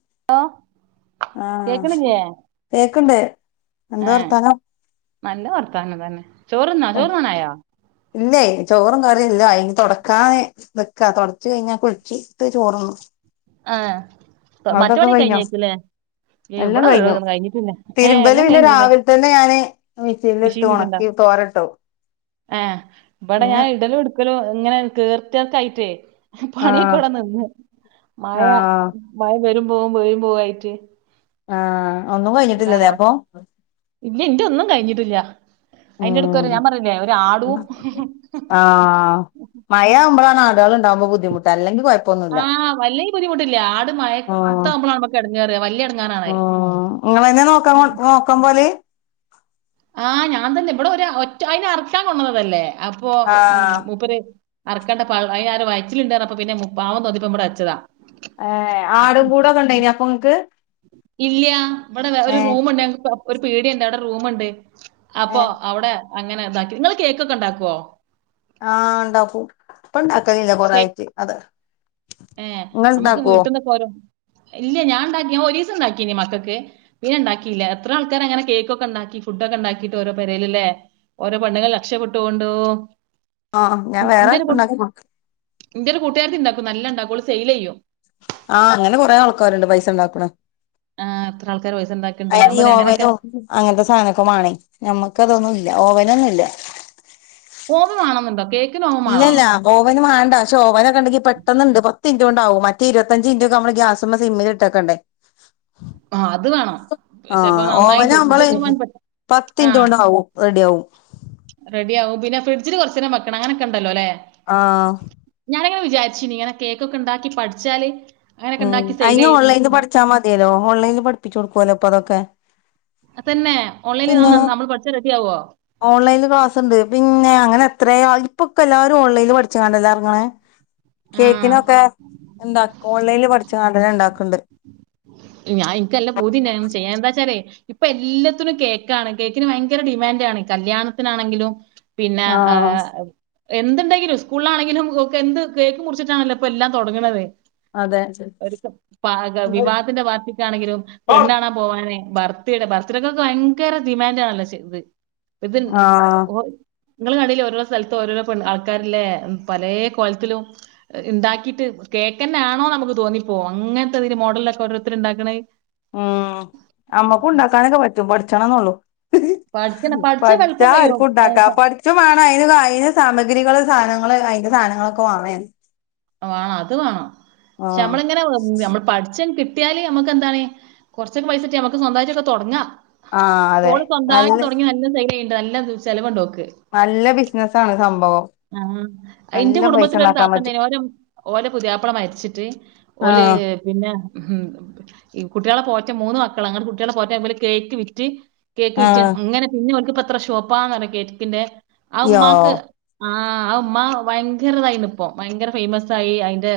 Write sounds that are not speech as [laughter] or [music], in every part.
[unintelligible] ആഹ കേക്കണില്ലേ കേക്കണ്ട് എന്താ ഏഹ് വർത്താനം? നല്ല വർത്താനം തന്നെ ചോറ്ന്നോ ചോറ്ന്നാനായോ ഇല്ലേ ചോറും ക ല്ല ഇനി തൊടക്കാന് നിക്ക തൊടച്ച് കഴിഞ്ഞാ കുൾച്ചിട്ട് ചോറുണ്ണു ആഹ മറ്റോന് കഴിഞ്ഞോ കഴിഞ്ഞേക്കുലേ എല്ലാം കഴിഞ്ഞു തിരുമ്പല് എല്ലാം പിന്നെ കഴിഞ്ഞില്ലേ രാവിലെ തന്നെ ഞാന് മിഷേൻലിട്ട് ഒണക്കി തോരട്ടോ ഏ ഇവടെ ഞാൻ ഇടലും ട്ക്കലു ഇങ്ങനെ കീർത്യർക്കായിറ്റേ പണിയൊക്കെ ആഹ് ഇവടെ നിന്ന് മഴ ആഹ് മഴ വരും പോ വരും പോവായിട്ട് ആഹ ഒന്നും കഴിഞ്ഞിട്ടില്ലല്ലേ അപ്പൊ ഇല്ല ഇന്റെ ഒന്നും കഴിഞ്ഞിട്ടില്ല ഉ അയിന്റെ ഇടക്ക് ഒരു ഞാൻ പറഞ്ഞില്ലേ ഒരു ആടും ആ മയാവുമ്പളാണ് ആള് [unintelligible] ണ്ടാവ്മ്പ ബുദ്ധിമുട്ട അല്ലങ്കി കോഴ ആ വല്ല്യബുദ്ധമുട്ടില്ല് ആട് മയേത്താവുമ്പൊളാണ് മ്മക്ക് എടങ്ങേറ് വല്ല്യെട ആ ങ്ങളെന്നെ നോക്കാ നോക്കാൻ പോല് ആ ഞാൻ തന്നെ ഇവിടെ ഒരു ഒറ്റ അയിന് അറക്കാൻ കൊണ്ടന്നതല്ലേ അപ്പൊ ആഹ് മൂപ്പര് അറക്കണ്ടപ്പ അയിനാരൊ വയറ്റിലുണ്ട് പറഞ്ഞപ്പോ പിന്നെ മൂ പാവം തോന്നീപ്പം മ്പടെച്ചതാ ഏ ആടും കൂടൊക്കെണ്ടേന്യ അപ്പൊ ങ്ങക്ക് ഇല്ല ഇവിടെ ഒരു റൂമുണ്ട്ങ്ങക്ക് ഒരു പിടിയഡ് അവിടെ റൂമുണ്ട് ഏ അപ്പൊ അവിടെ അങ്ങനെ താക്കി ഇങ്ങള് കേക്കൊക്കെണ്ടാക്കോ ആഹ ഉണ്ടാക്കൂ ഇപ്പ ഇണ്ടാക്കലില്ല സേ- കൊറായിട്ട് അത ഏ അമ്മക്ക് വീട്ടന്ന്പ്പൊരോന്ന് ഇല്ല്യ ഞാൻ ഉണ്ടാക്കി ഞ ഒരീസണ്ടാക്കീനി മക്കക്ക് പിന്നെ ഉണ്ടാക്കില്ല എത്ര ആൾക്കാരാങ്ങനെ കേക്കൊക്കെ ഉണ്ടാക്കി ഫുഡ്ക്കെ ഉണ്ടാക്കിട്ട് ഓരോ പെരേല് ല്ലേ ഓരോ പണ്ണുങ്ങൾ രക്ഷപ്പെട്ടൊണ്ട് ആഹ ഞാൻ വേറെ ഉണ്ടാക്കിക്കൊടു ഇന്റെ ഒരു കൂട്ടുകാർ ഉണ്ടാക്കും നല്ല ഉണ്ടാക്കൂ ഓൾ സെൽ ചെയ്യും ആഹ് അങ്ങനെ കൊറെേ ആൾക്കാരുണ്ട് പൈസ ഉണ്ടാക്കണം ആ അത്ര ആൾക്കാ അത് യോവനും അങ്ങനത്തെ സാധനൊക്കെ മാണേ ഞമ്മക്ക അതൊന്നുംല്ല. ഓവനൊന്നുംല്ല ഓമം വേണമെന്നുണ്ടോ കേക്കിന് ഓമം വേണോ ഇല്ലല്ല ഓവന് വേണ്ട പക്ഷെ ഓവനൊക്കെ ഉണ്ടെങ്കി പെട്ടെന്നുണ്ട് ത്ത് മിന്റോണ്ടൊക്കെ ആവും മറ്റ ഇരുപത്തഞ്ചിന്റക്കെ നമ്മള് ഗ്യാസുമ്പ സിമ്മിൽ ഇട്ടക്കണ്ടേ ആഹ് അത് വേണം പക്ഷെപ്പോ നന്നായി ചെയ്ും ഇതൊക്കെൻ പ [unintelligible] പത്തിന്റ് കൊണ്ട ആവും റെഡി ആവും റെഡിയ ആകും പിന്നെ ഫ്രഡ്ജിൽ കുറച്ചേരം വെക്കണം അങ്ങനൊക്കെണ്ടല്ലോല്ലെ ആഹ ഞാാനിങ്ങനെ വിചാരിച്ചിനീ ഇങ്ങനെ കേക്കൊക്കെ ഉണ്ടാക്കി പഠിച്ചാല് അങ്ങനെയൊക്കെ ഉം ഉണ്ടാക്കി സെയിൽ അയിന് ചെയ്ത് ഓൺലൈനിൽ പഠിച്ചാൽ മതിയല്ലോ ഓൺലൈനിൽ പഠിപ്പിച്ചു കൊടുക്കുവല്ലോപ്പ അതൊക്കെ തന്നെ ഓൺലൈനിൽ പിന്നെ നമ്മൾ പഠിച്ചാൽ റെഡി ആവോ ഓൺലൈനിൽ ക്ലാസ്സണ്ട് പിന്നെ അങ്ങനെ എത്ര ഇപ്പൊക്കെ എല്ലാരും ഓൺലൈനിൽ പഠിച്ചണ്ടല്ലെ എറങ്ങണെ ആ കേക്കിനൊക്കെ എന്താക്കും പഠിച്ചങ്ങണ്ടഞ്ഞേ ഉണ്ടാക്കണ്ട് ഞാൻ ഇനിക്കല്ലാം പൂതിണ്ടാ യനെ ചെയ്യാൻ എന്താ വച്ചാലേ ഇപ്പൊ എല്ലാത്തിനും കേക്കാണ് കേക്കിന് ഭയങ്കര ഡിമാൻഡ് ആണ് കല്യാണത്തിനാണെങ്കിലും പിന്നെ ആ ആഹ് [unintelligible] എന്തുണ്ടെങ്കിലും സ്കൂളിലാണെങ്കിലും ഒ എന്ത് കേക്ക് മുറിച്ചിട്ടാണല്ലോപ്പൊ എല്ലാം തുടങ്ങണത് അതെ ഒ വിവാഹത്തിന്റെ വാർത്തയ്ക്കാണെങ്കിലും പെണ്ണാണാ പോവാനെ ഭർത്തിടെ ഭർത്തടക്കൊക്കെ ഭയങ്കര ഡിമാൻഡ് ആണല്ലോ ഇത് ആഹ് ഇത്ഓ നിങ്ങളുടെ കടൽ ഓരോരോ സ്ഥലത്തും ഓരോരോ ആൾക്കാരില്ലേ പലേ കോലത്തിലും ണ്ടാക്കിട്ട് കേൾക്ക തന്നെ ആണോ നമുക്ക് തോന്നിപ്പോോ അങ്ങനത്തെ ഇതിന് മോഡലൊക്കെഓരോ ത്തരുണ്ടാക്കണേ ഉം അമ്മക്കും ഉണ്ടാക്കാനൊക്കെ പറ്റും പഠിച്ചണംന്നള്ളു പഠിക്കണം. പഠിച്ചാ എളുപ്പം ആർക്ക് കഴിയും. അത് ഉണ്ടാക്കാ സ പഠിച്ചു വേണം അതിന് അന് സാമഗ്രികൾ സാധങ്ങളെല്ലാ അയിന്റെ സധങ്ങളൊക്കെ വാണെനു വേണം അത് വേണം പക്ഷെ നമ്മളിങ്ങനെ നമ്മൾ പഠിച്ചം കി കട്ടിയാല് നമുക്ക് എന്താണ് കുറച്ചൊെ പൈസിട്ട നമക്ക് സ്വന്തമായിച്ചൊക്കെ തുടങ്ങാം ആഹ് അതെ പോള് നല്ല സ്വന്തമായിട്ട് തുടങ്ങി നല്ല സൈല ഉണ്ട് നല്ല ചലവുണ്ടോക്ക് നല്ല ബിസിനസ്സ ആണ് ആ അയിന്റെ പൈസ കുടുംബത്തില ഒരു ഉണ്ടാക്കാൻ പറ്റും താത്തന്ന ഓര ഓല പുതിയപ്പള മരിച്ചിട്ട് ഓല ആഹ് പിന്നെ [unintelligible] കുട്ടികളെ പോറ്റ മൂന്ന് മക്കൾ അങ്ങ കുട്ടികളെ പോറ്റാ കേക്ക് വിറ്റ് കേക്ക് വിറ്റ് ആഹ് അങ്ങനെ പിന്നെ എത്ര ഷോപ്പാന്ന കേറ്റിക്കിന്റെ ആ യോ ഉമ്മാക്ക് ആഹ് ഉ്മ്മ ഭയങ്കരതായിരുന്നു ഇപ്പൊ ഭയങ്കര ഫേമസ ആയി അതിന്റെ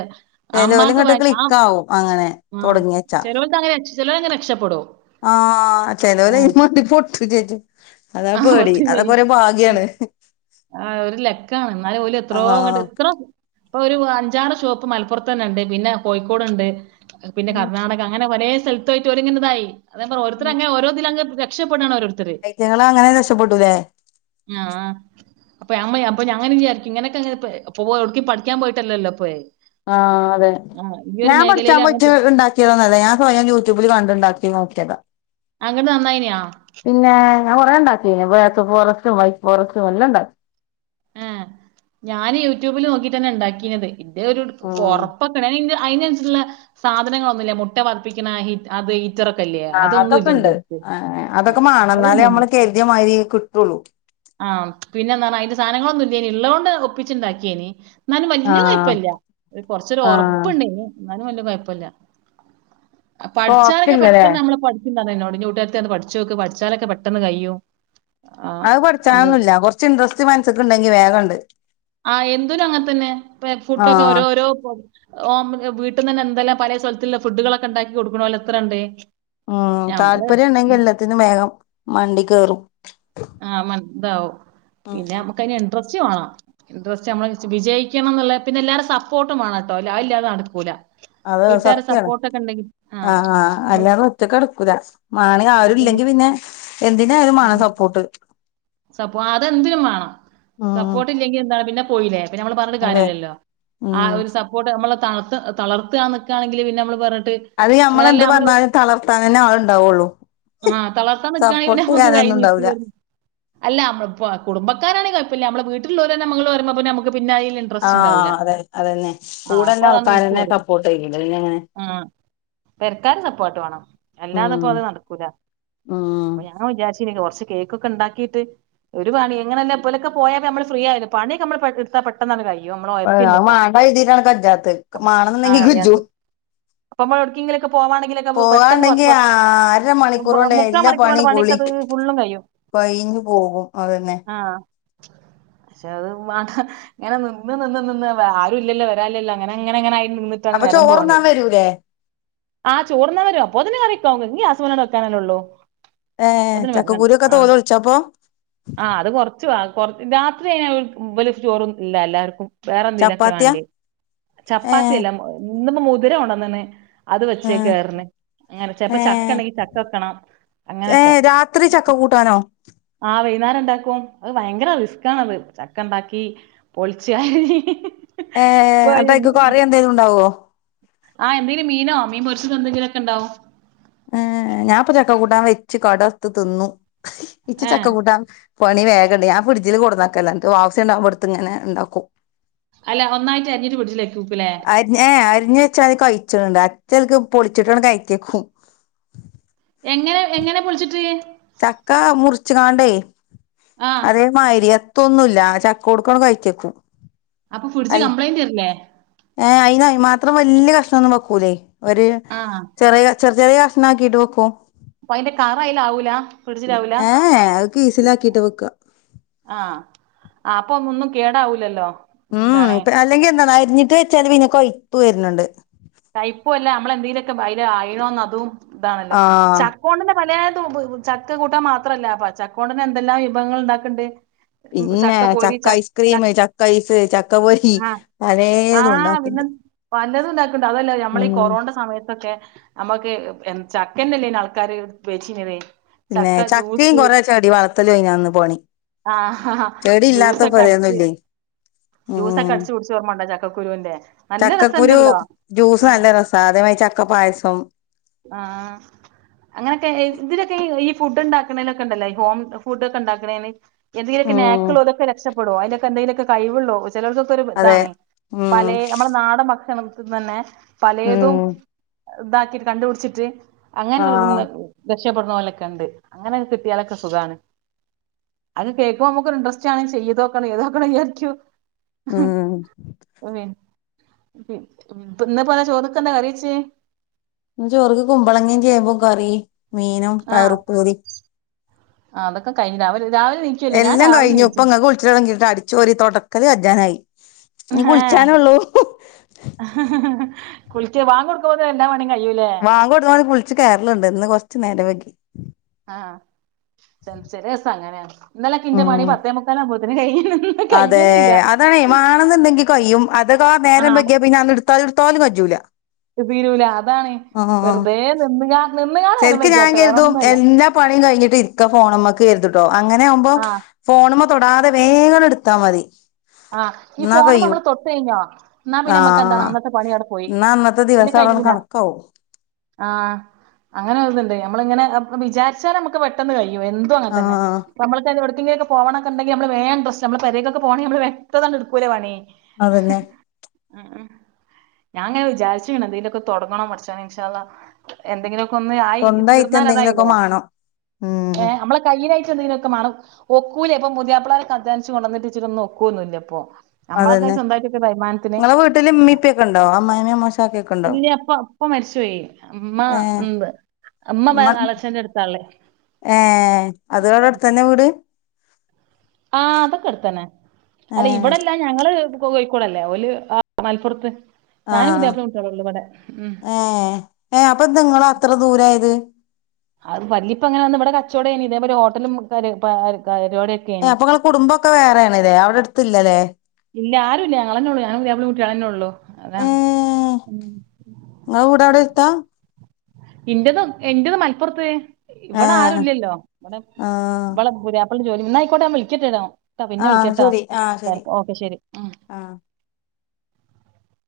ചെലോല് അമ്മാക്ക് ഇങ്ങട്ട് ആ ക്ലിക്കാവും അങ്ങനെ ആ തൊടങ്ങിയച്ചാ ചിലോൾക്ക് അങ്ങനെ ര ചിലര അങ്ങനെ രക്ഷപ്പെടും ആഹ ആ ചേിലര് അതിന്മേ പൊട്ടു ചേച്ചു അതാണ് ആ പേടി അതൊക്കെ ഒറെേ ഭാഗ്യാണ് ആഹ് ഒരു ലക്കാണ് എന്നാലും പോല എത്രോ ക ആഹ് എത്ര ഇപ്പൊ ഒരു അഞ്ചാറ് ഷോപ്പ് മലപ്പുറത്ത തന്നെ ഉണ്ട് പിന്നെ കോഴിക്കോട്ണ്ട് പിന്നെ ഉം കർണാടക അങ്ങെനെ ഒരേ സ്ഥലത്തത്ത് ആട്ട് ഒരുങ്ങനതായി അ പറ ഓരുത്ത അങ്ങ ഓോതിലങ് രക്ഷപ്പെടണോരുണ്ട് ഐറ്റങ്ങളങ്ങനെ രക്ഷപ്പെട്ടൂലേ ആ അപ്പൊ അമ്മ അപ്പൊ ഞങ്ങനെ വിചാരിക്ക ഇനൊക്കെപ്പോ എടക്കും പഠിക്കാൻ പോയിട്ടല്ലോ അപ്പേ ആഹ് അതെ ഞാൻ പഠിച്ചാൻ മേഖലയിൽ പോയി്ട്ട് അങ്ങട്ട് ഉണ്ടാക്കിയതന്നല്ല ഞാൻ സ്വയം യൂട്യൂബില് കണ്ടണ്ടാക്കി നോക്കിയതാ അങ്ങട്ട് നന്നായിനി ആ. പിന്നെ ഞാൻ കൊറെേ ഉണ്ടാക്കി ബ്ലാക് ഫോറെസ്റ്റും വൈറ്റ് ഫോറെസ്റ്റും എല്ലാം ണ്ടാക്കും ആ ഞാന് യൂട്യൂബിൽ നോക്കിട്ടന്നെ ഉണ്ടാക്കീ ഇന്റെ ഒരു ആഹ് പറപ്പൊക്ക അതിന അനുസരിട്ടുള്ള സാധനങ്ങളൊന്നുമില്ല മുട്ട പദപ്പിക്കുന്ന അത് ഹീറ്ററൊക്കെ ഇല്ലേ ആ അതൊന്നും അതൊക്കെ ഇല്ല ഇന്റെ ഉണ്ട് അടുത്ത്. ആ അതൊക്കെ അതൊന്നും മാണന്നാലേ നമ്മള് കരുതിയ മാതിരി കിട്ടുള്ളു ആഹ് പിന്നെന്താ അന്റെ സാധനങ്ങളൊന്നും ഇല്ലേ ഉള്ളത്ണ്ട് ഒപ്പിച്ചു ഉണ്ടാക്കിയേനി എന്നും വലിയ ആഹ് കുഴപ്പല്ല കൊറച്ചൂരു ആഹ് ഉറപ്പുണ്ട്ന് എന്നാലും വലിയ കുഴപ്പില്ല പഠിച്ചാലൊക്കെ സോഫ്റ്റ്ല്ലല്ലേ പെട്ടെന്ന് നമ്മ കൂട്ടാത്തിന്ന് പഠിച്ചു നോക്ക് പഠിച്ചാലൊക്കെ പെട്ടെന്ന് കയ്യോ ആ ന്നല്ല കുറച് ഇൻ്രസ്റ്റ് മനസ്സൊക്ക ഉണ്ടെങ്കി വേഗ ഉണ്ട് ആഹ എന്തൊരും അങ്ങനെ തന്നെ ഫുഡൊക്കെ ആഹ് ഓരോഓരോ ഓ വീട്ടന്ന്ന്നെ എന്തെല്ലാം പല സ്ഥലുള്ള ഫുഡുകളൊക്കെ ഉണ്ടാക്കി കൊടുക്കണ അല്ലോ എത്ര ഉണ്ട് ഉം താല്പര്യം ഉണ്ടെങ്കിൽ എല്ലാത്തിനും വേഗം മണ്ടി കയറും ആ മതാവും പിന്നെ നമുക്ക്തിന് ഇൻട്രസ്റ്റ് ഇ്രസ്റ്റ്മ്മ വിജയിക്കണം എന്നുള്ളത് പിന്നെ എല്ലാരും സപ്പോർട്ടും വേണം കേട്ടോ അല്ല അല്ലാതും നടക്കൂല അത് വീട്ടുകരു സത്യാണ് സപ്പോർട്ട്ക്കെ ഉണ്ടെങ്കിൽ ആഹ് ആ് അല്ലാതെ ഒറ്റക്കെടടുക്കൂല മാണി ആരുും മറ്റേത് ഇല്ലെങ്കി പിന്നെ എന് എന്താലമാണ് ആഹ് സപ്പോർട്ട് സപ്പോ അതെന്തിനും വേണം ഉം സപ്പോർട്ട് ഇല്ലെങ്കിൽ എന്താണ് പിന്നെ പോയില്ലേ പിന്നെ നമ്മള് പറഞ്ഞിട്ട് അതെ കാര്യമല്ലല്ലോ ആ ഉം ഒരു സപ്പോർട്ട് നമ്മള് തളർ തളർത്തുക നിക്കയാണെങ്കിൽന്നെ നമ്മള് പറ അത് ഞമ്മളെന്ത് പറഞ്ഞാലും തളർത്താൻ തന്നെ ആൾുണ്ടാവുള്ളൂ ആഹ് തലർത്താൻ നക്കുകയാണെങ്കിൽ ഇന്നെ നമ്മുക്ക് കൈ ഉണ്ടാവൂല നീട്ട അല്ലമ്മ കുടുംക്കാരാണ് കുഴപ്പില്ല നമ്മുടെ വീട്ടിൽുള്ള നമ്മൾ വ നമുക്ക് പിന്നായിൽ ഇൻട്രസ്റ്റ് ഉണ്ടാവില്ല ആഹ് അതെ അതന്നെ ആ അപ്പൊ കൂടെള്ള അതാന്ന് ആൾക്കാരെന്നെ നത് സപ്പോർട്ട് ചെയ്യൂല പിന്നെങ്ങനെ പെരക്കാരും സപ്പോർട്ട് വേണം ഉം അല്ലാതെപ്പോ അത് നടക്കൂല ഉം ഞാൻ വിചാരിച്ചി കുറച്ച ക്ക കന്തണ്ട ഒരു പണി എങ്ങനെല്ല ഇപ്പോലൊക്കെ പോയാ നമ്മള് ഫ്രീ ആയല്ല പണിമ്മ എടുാ പെട്ടെന്നാണ് കാര്യം മാണ്ട എഴുതിട്ടാണ് കഞ്ചാത്ത് ആഹ് മാണന്നുണ്ടെങ്കി കിജു കഴിയാത്തത് അപ്പൊ നമ്മൾ എടക്കെങ്കിലൊക്കെ പോവാണെങ്കിലൊക്കെ പെട്ടെന്ന് പോകാണ്ടെങ്കി പത്ത് അര മണിക്കൂർ കൊണ്ട് മുക്കാ മണിക്കൂറിണ്ട് പണ ത് ഉും കഴിയും പൈഞ്ഞു പോകും അതന്നെ ആഹ് പക്ഷെ അത് വ ങ്ങനെ നിന്ന് നിന്ന് നിന്ന് വ ആരുംല്ലല്ലോ വരാല്ലല്ലോ അങ്ങനെങ്ങനെങ്ങനായ് നിന്ന്ട്ടാണ് അപ്പൊ നേരം പോണെ ചോറ്ന്നാൻ വരൂലേ ആ ചോർന്നാവരും അപ്പോത്ത്ന് കറ്യാെക്കാവും ഗ്യാ സ്മ്മലാണ്ട് വെക്കാനെല്ലെള്ളൂ ഏ ചക്കക്കുരാെക്കെ തോലാെൽച്ചാെ അപ്പം ആ അത് കൊർച്ച് വാ കൊർ രാത്രി ആയ്ന ബല് ചോർന്നുംല്ല എല്ലാര്ക്കും വേറെന്തേലാെക്കെ ചപ്പാത്തിയാ വാണ്ട്യെ ഏ ചപ്പാത്തിയല്ല ഇന്ന്പ്പം മുത് ര കൊണ്ടന്ന്ണ് അത് ആ വച്ചേക്ക്റ്ന്ന് ഏ അങ്ങനെ ചെൽപ്പ ചക്കണ്ടെങ്കി ചക്ക വെക്കണം ഏ അങ്ങനൊക്കെ രാത്രി ചക്ക കൂട്ടാനോ ആ വൈന്നേരണ്ടാക്കും അത് ഭയങ്കര റിസ്ക്കാണത് ചക്കണ്ടാക്കി പൊളിച്ച് അരി ഏ അപ്പയ്ക്ക് കറി എന്തേലുണ്ടാവോ ആ എന്തെങ്കിലും മീനോ മീൻ പൊര്ച്ച്തെന്തെങ്കിലൊക്കെണ്ടാവും ഏ ഞാൻപ്പൊ ചക്ക കൂട്ടാൻ വെച്ച് കടർത്ത് തിന്നു ഇച്ച് ഏ ചക്ക കൂട്ടാൻ പണി വേഗണ്ട് ഞാ ഫ്രിഡ്ജ്ല് കൊട്ന്നക്കലാ ൻക്ക് ആവ്സ്യണ്ടാവ്മ്പ ട്ത്ത്ങ്ങനെണ്ടാക്കും അല്ല ഒന്നായിട്ട് അരിഞ്ഞിട്ട് ഫ്രിഡ്ജിലെക്കൂക്കുലേ അര് ഏ അര്ഞ്ഞെച്ചാ അത് കയ് ച്ച്ണ്ട് അച്ചേക്ക് പൊൾച്ചിട്ടാണ്ട് കയറ്റ്യെക്കും എങ്ങനെ എങ്ങനെ പൊളിച്ചിട്ട് ചക്ക മുർച്ച്കാണ്ടേ ആ അതേ മായ്രി തൊന്നുമല് ചക്കാേട്ക്കാണ്ട് കയ്റ്റ്യെക്കും അപ്പൊ ഫ്രിഡ്ജ് അൽ കംപ്ലൈന്റ് വരില്ലേ ഏ അയ്നയ്മാ ത്രം വല്യ കഷ്ണാെന്നും വെക്കൂലെ ഒര് ആ ചെറിയ ചെറ്യ ചെറ്യ കഷ്ണാക്കീട്ട് വെക്കും അപ്പയ്ന്റെ കറ അയിലാവൂല ഫ്രിഡ്ജിലാവൂല ഏഹ് അത് കീസിലാക്കിട്ട് വെക്ക ആ അപ്പൊ ഒന്നും കേടാവൂലല്ലോ ഊ എന്താണ് ഉം അല്ലെങ്കി എന്താന്നോ അര്ഞ്ഞിട്ട് വെച്ചാല് പിന്നെ കയ്പ്പ് വര്ണ് ണ്ട് അയ്ൽ നയിണോന്ന് അതും താണല്ലോ ആഹ് ചക്കോണ്ടെന്നെ പലേത് ബ് ബ് ചക്ക കൂട്ടാൻ മാത്രല്ല പ്പ ചക്കാെണ്ടെന്നെ എന്തെല്ലാം വിഭവങ്ങൾണ്ടാക്ക്ണ്ട് പിന്നേ ചക്ക ഐസ്ക്രീം ചക്ക ഐസ് ചക്ക പൊരി ആഹ് ആഹ് പിന്നെ പലേതുംണ്ടാക്ക്ണ്ട് പലതും ണ്ടാക്ക്ണ്ട് അതല്ലോ ഞമ്മളീ കൊറോൺന്റെ സമയത്തൊക്കെ നമ്മക്ക് എ ചക്കന്നെല്ലേ ആൾക്കാര് പൊര്ച്ചീന്നത് പിന്നെ ചക്കിംകൊറേ ചെടി വളർത്തലു ഏനി അന്ന് പണി ആഹ ഹാ ചെടി ഇല്ലാത്ത ജ്യൂസൊക്കെ അട്ച്ച് പെരയൊന്നുല്ലേ ജ്യൂസൊക്കെ ഉം അട്ച്ച് കുട്ച്ചെ ഓർമ്മണ്ടോ ചക്കക്കുരൂന്റെ നല്ല ചക്കക്കുരു രസംണ്ടല്ലോ ജ്യൂസ് നല്ല രസാ അതേമായ് ചക്കപ്പായസം ആ അങ്ങനൊക്കെ ഇതിലൊക്കെ യു ഈ ഫുഡ്ണ്ടാക്ക്ണേലൊക്കെണ്ടല്ലോ ഹോം ഫുഡാെക്കെണ്ടാക്ക്ണേന് എന്തേലൊക്കെ നാക്ക്ള്ളതൊക്കെ രക്ഷ പ്പെടും അയ്ലൊക്കെ എന്തേലൊക്കെ കഴിവ്ള്ള ചെലാേൽതൊക്കെരു അതെ താണ് ഉം പലേ ഞമ്മളെ നാടൻ ഭക്ഷണം ഉം പലേതും താക്കിട്ട് കണ്ടു പുട്ച്ചിട്ട് അങ്ങനെ ആഹ് തൊട്ങ്ങുന്ന [unintelligible] ക്ഷപ്പെട്ന്നോലൊക്കെണ്ട് അങ്ങൻക്ക്ട്ടിയാലൊക്കെ സുഖാണ് അത് കേക്ക്മ്പോ മ്ക്കാെര് ഇൻട്രസ്റ്റാണ് ചെയ്തോക്കണം ഏതാക്കണം യാര്ക്ക്യാേ ഉം പി ഇപ്പന്ന് പ്പതാ ചോർക്കെന്താ കറ്യെച്ചേ ന്ന് ചോറ്ക്ക് കുമ്പളങ്ങിം ചേമ്പും കറി മീനും പയറുപ്പേരി ആ അതൊക്കെ കയ്ഞ്ഞ് രാവ് ലെ എല്ലാം കയ്ഞ്ഞു ഇപ്പം ങ്ങക്ക് വിൾച്ചാെലടങ്ങിയിട്ട് അടിച്ചാേരി തൊടക്കല് കജ്ജാനായി ഉം ആ ഇനി കുളിച്ചാനൊള്ളൂ ഹ ഹ ഹാ കുളിക്ക ബാങ്ങാെട്ക്കുമ്പോത്ത്ന് എല്ലാ പ വാങ്ങാെട്മ്പോത്ത്ന് കുളിച്ച് കേറല്ണ്ട് ഇന്ന് കൊർച്ച് നേരം വെ ആഹ് ഇന്നലെക്കെ ൻ്റെ പണി പത്തേമുക്കാലാവുമ്പോത്തിന് കയ് അതേ അതാണ് മാണെന്ന്ണ്ടെങ്കി കയ്യും അതവാ നേരം ആഹ് വെക്യാ പിന്നെ ആണ്ട് ഇട്ത്താലും ഇട്ത്താലും കജ്ജൂല തീരൂല അതാണ് വെർതെ നിന്ന്കാ നിന്ന്കാണ്ട് നേരം ശെര്ക്ക് ഞാൻ വൈകിയാട്ടോ കര്തും വേറൊന്നുല്ല എല്ലാ പണിം കയ്ഞ്ഞ് ട്ട്‌ര്ക്ക ഫോണ് മ്മക്ക് കര്തുട്ടോ അങ്ങനെ ആവുമ്പോ ആഹ് ഫോണ് മ്മ തൊടാതെ വേഗാണ്ട് ഇട്ത്താ മതി ആഹ് ഈ എന്നാ ഫോണ്മേ നമ്മ കഴിയും തൊട്ടു കഴിഞ്ഞോ എന്നാ പിന്നെ നമ്മക്ക് എന്താണ് ആഹ് അന്നത്തെ പണി അവിടെ പോയി എന്നാ അന്നത്തെ [unintelligible] [unintelligible] കണക്കാവും ആ അങ്ങനെ ഒത്ണ്ട് നമ്മള ഇങ്ങനെ വിചാരിച്ചാല് നമ്മുക്ക് പെട്ടെന്ന് കയ് യും എന്തും അങ്ങന തന്നെ ആഹ് നമ്മ എവിടുങ്കിലക്ക പോകണൊണ്ടെങ്ക നമ്മള് വേ പ്രശ് നമ്മ പരേക്ക പോണങ്ക നമ്മ എടുത്ത് എടുക്കൂലെ പണി അതന്നെ ഉം ഞാൻ അങ്ങനെ വിചാരിച്ചു ഇങ്ങനെ എന്തെങ്കിലൊക്കെ തുടങ്ങണം പടച്ചോനെ ഇൻശാ അല്ലാ എന്തെങ്കിലും കൊന്ന് ആയി സ്വന്തായിട്ട് എന്തെങ്കിലുമൊക്കെ തീർന്നാലതായില്ലേ മാണം ഉം ഏ നമ്മള കയിലായിട്ട് എന്തെതിനൊക്കെ മാണം ഒക്കൂലെ ഇപ്പം പുതിയ പളാരക്ക അധ്വാനിച്ച് കൊണ്ടന്നച്ട്ട് ഒന്നും ഒക്കൊന്നൂല്ല പ്പോ അമ്മാക്കാ അതന്നെ സ്വന്തമായിട്ടൊക്കെ തരുമാനത്തിന് നിങ്ങളെ വീട്ടില് ഇമ്മീം ഇപ്പീം ഒക്കെ ഉണ്ടോ അമ്മായിമ്മേം അമ്മോശാക്കയും ഒക്കെ ഉണ്ടോ ഇല്ല അപ്പ പ അമ്മ മരിച്ചുപയി അമ്മ ഏഹ് എ അമ്മ വേ അളച്ചന്റെ അടുത്താള്ളേ ഏ അത് അടെ അടുത്തന്നെ വീട് ആ അതൊക്കെ എടുത്തന്നെ അല്ല ഏഹ് ഇവിടെല്ല ഞങ്ങള് പോ കോയിക്കോടല്ലേ ഓല് മലപ്പുറത്ത് ആ ഞാനും പുതിയാപ്പളീം കുട്ടിയോളൊള്ളു ഇവിടെ ഉം ഏ ഏ അപ്പൊ എന്താ നിങ്ങള് അത്ര ദൂരായത് അത് വല്യപ്പ അങ്ങനെ വന്ന് ഇവിടെ കച്ചവടംനി ഇതേപലെ ഹോട്ടലും [unintelligible] ഏ അപ്പൊ നിങ്ങ കുടുംബൊക്കെ വേറെയാണ് അല്ലേ അവിടെ അടുത്ത്ല്ലല്ലേ ഇല്ല ആരുംല്ല ഞങ്ങളന്നേ ഉള്ളൂ ഞാനും പുതിയാപ്പളേ കുട്ടിയളന്നേ ഉള്ളൂ അതാണ് ഏഹ് ത്ത എൻ്റെത് എൻ്റെ മലപ്പുറത്തേ. ഏ ഇവിടെ ആരു ഇല്ലല്ലോ ആ ഇവിടെ ഇവിളൂരിപ്പ ജോലി മായിക്കോട്ടെ ഞൻ വിളിക്കണ്ട് ഡാ ആ പിന്നെ വിളിക്കട്ടാ ശരി ആ ശരി ഓക്കെ ശെരി ഉം ആ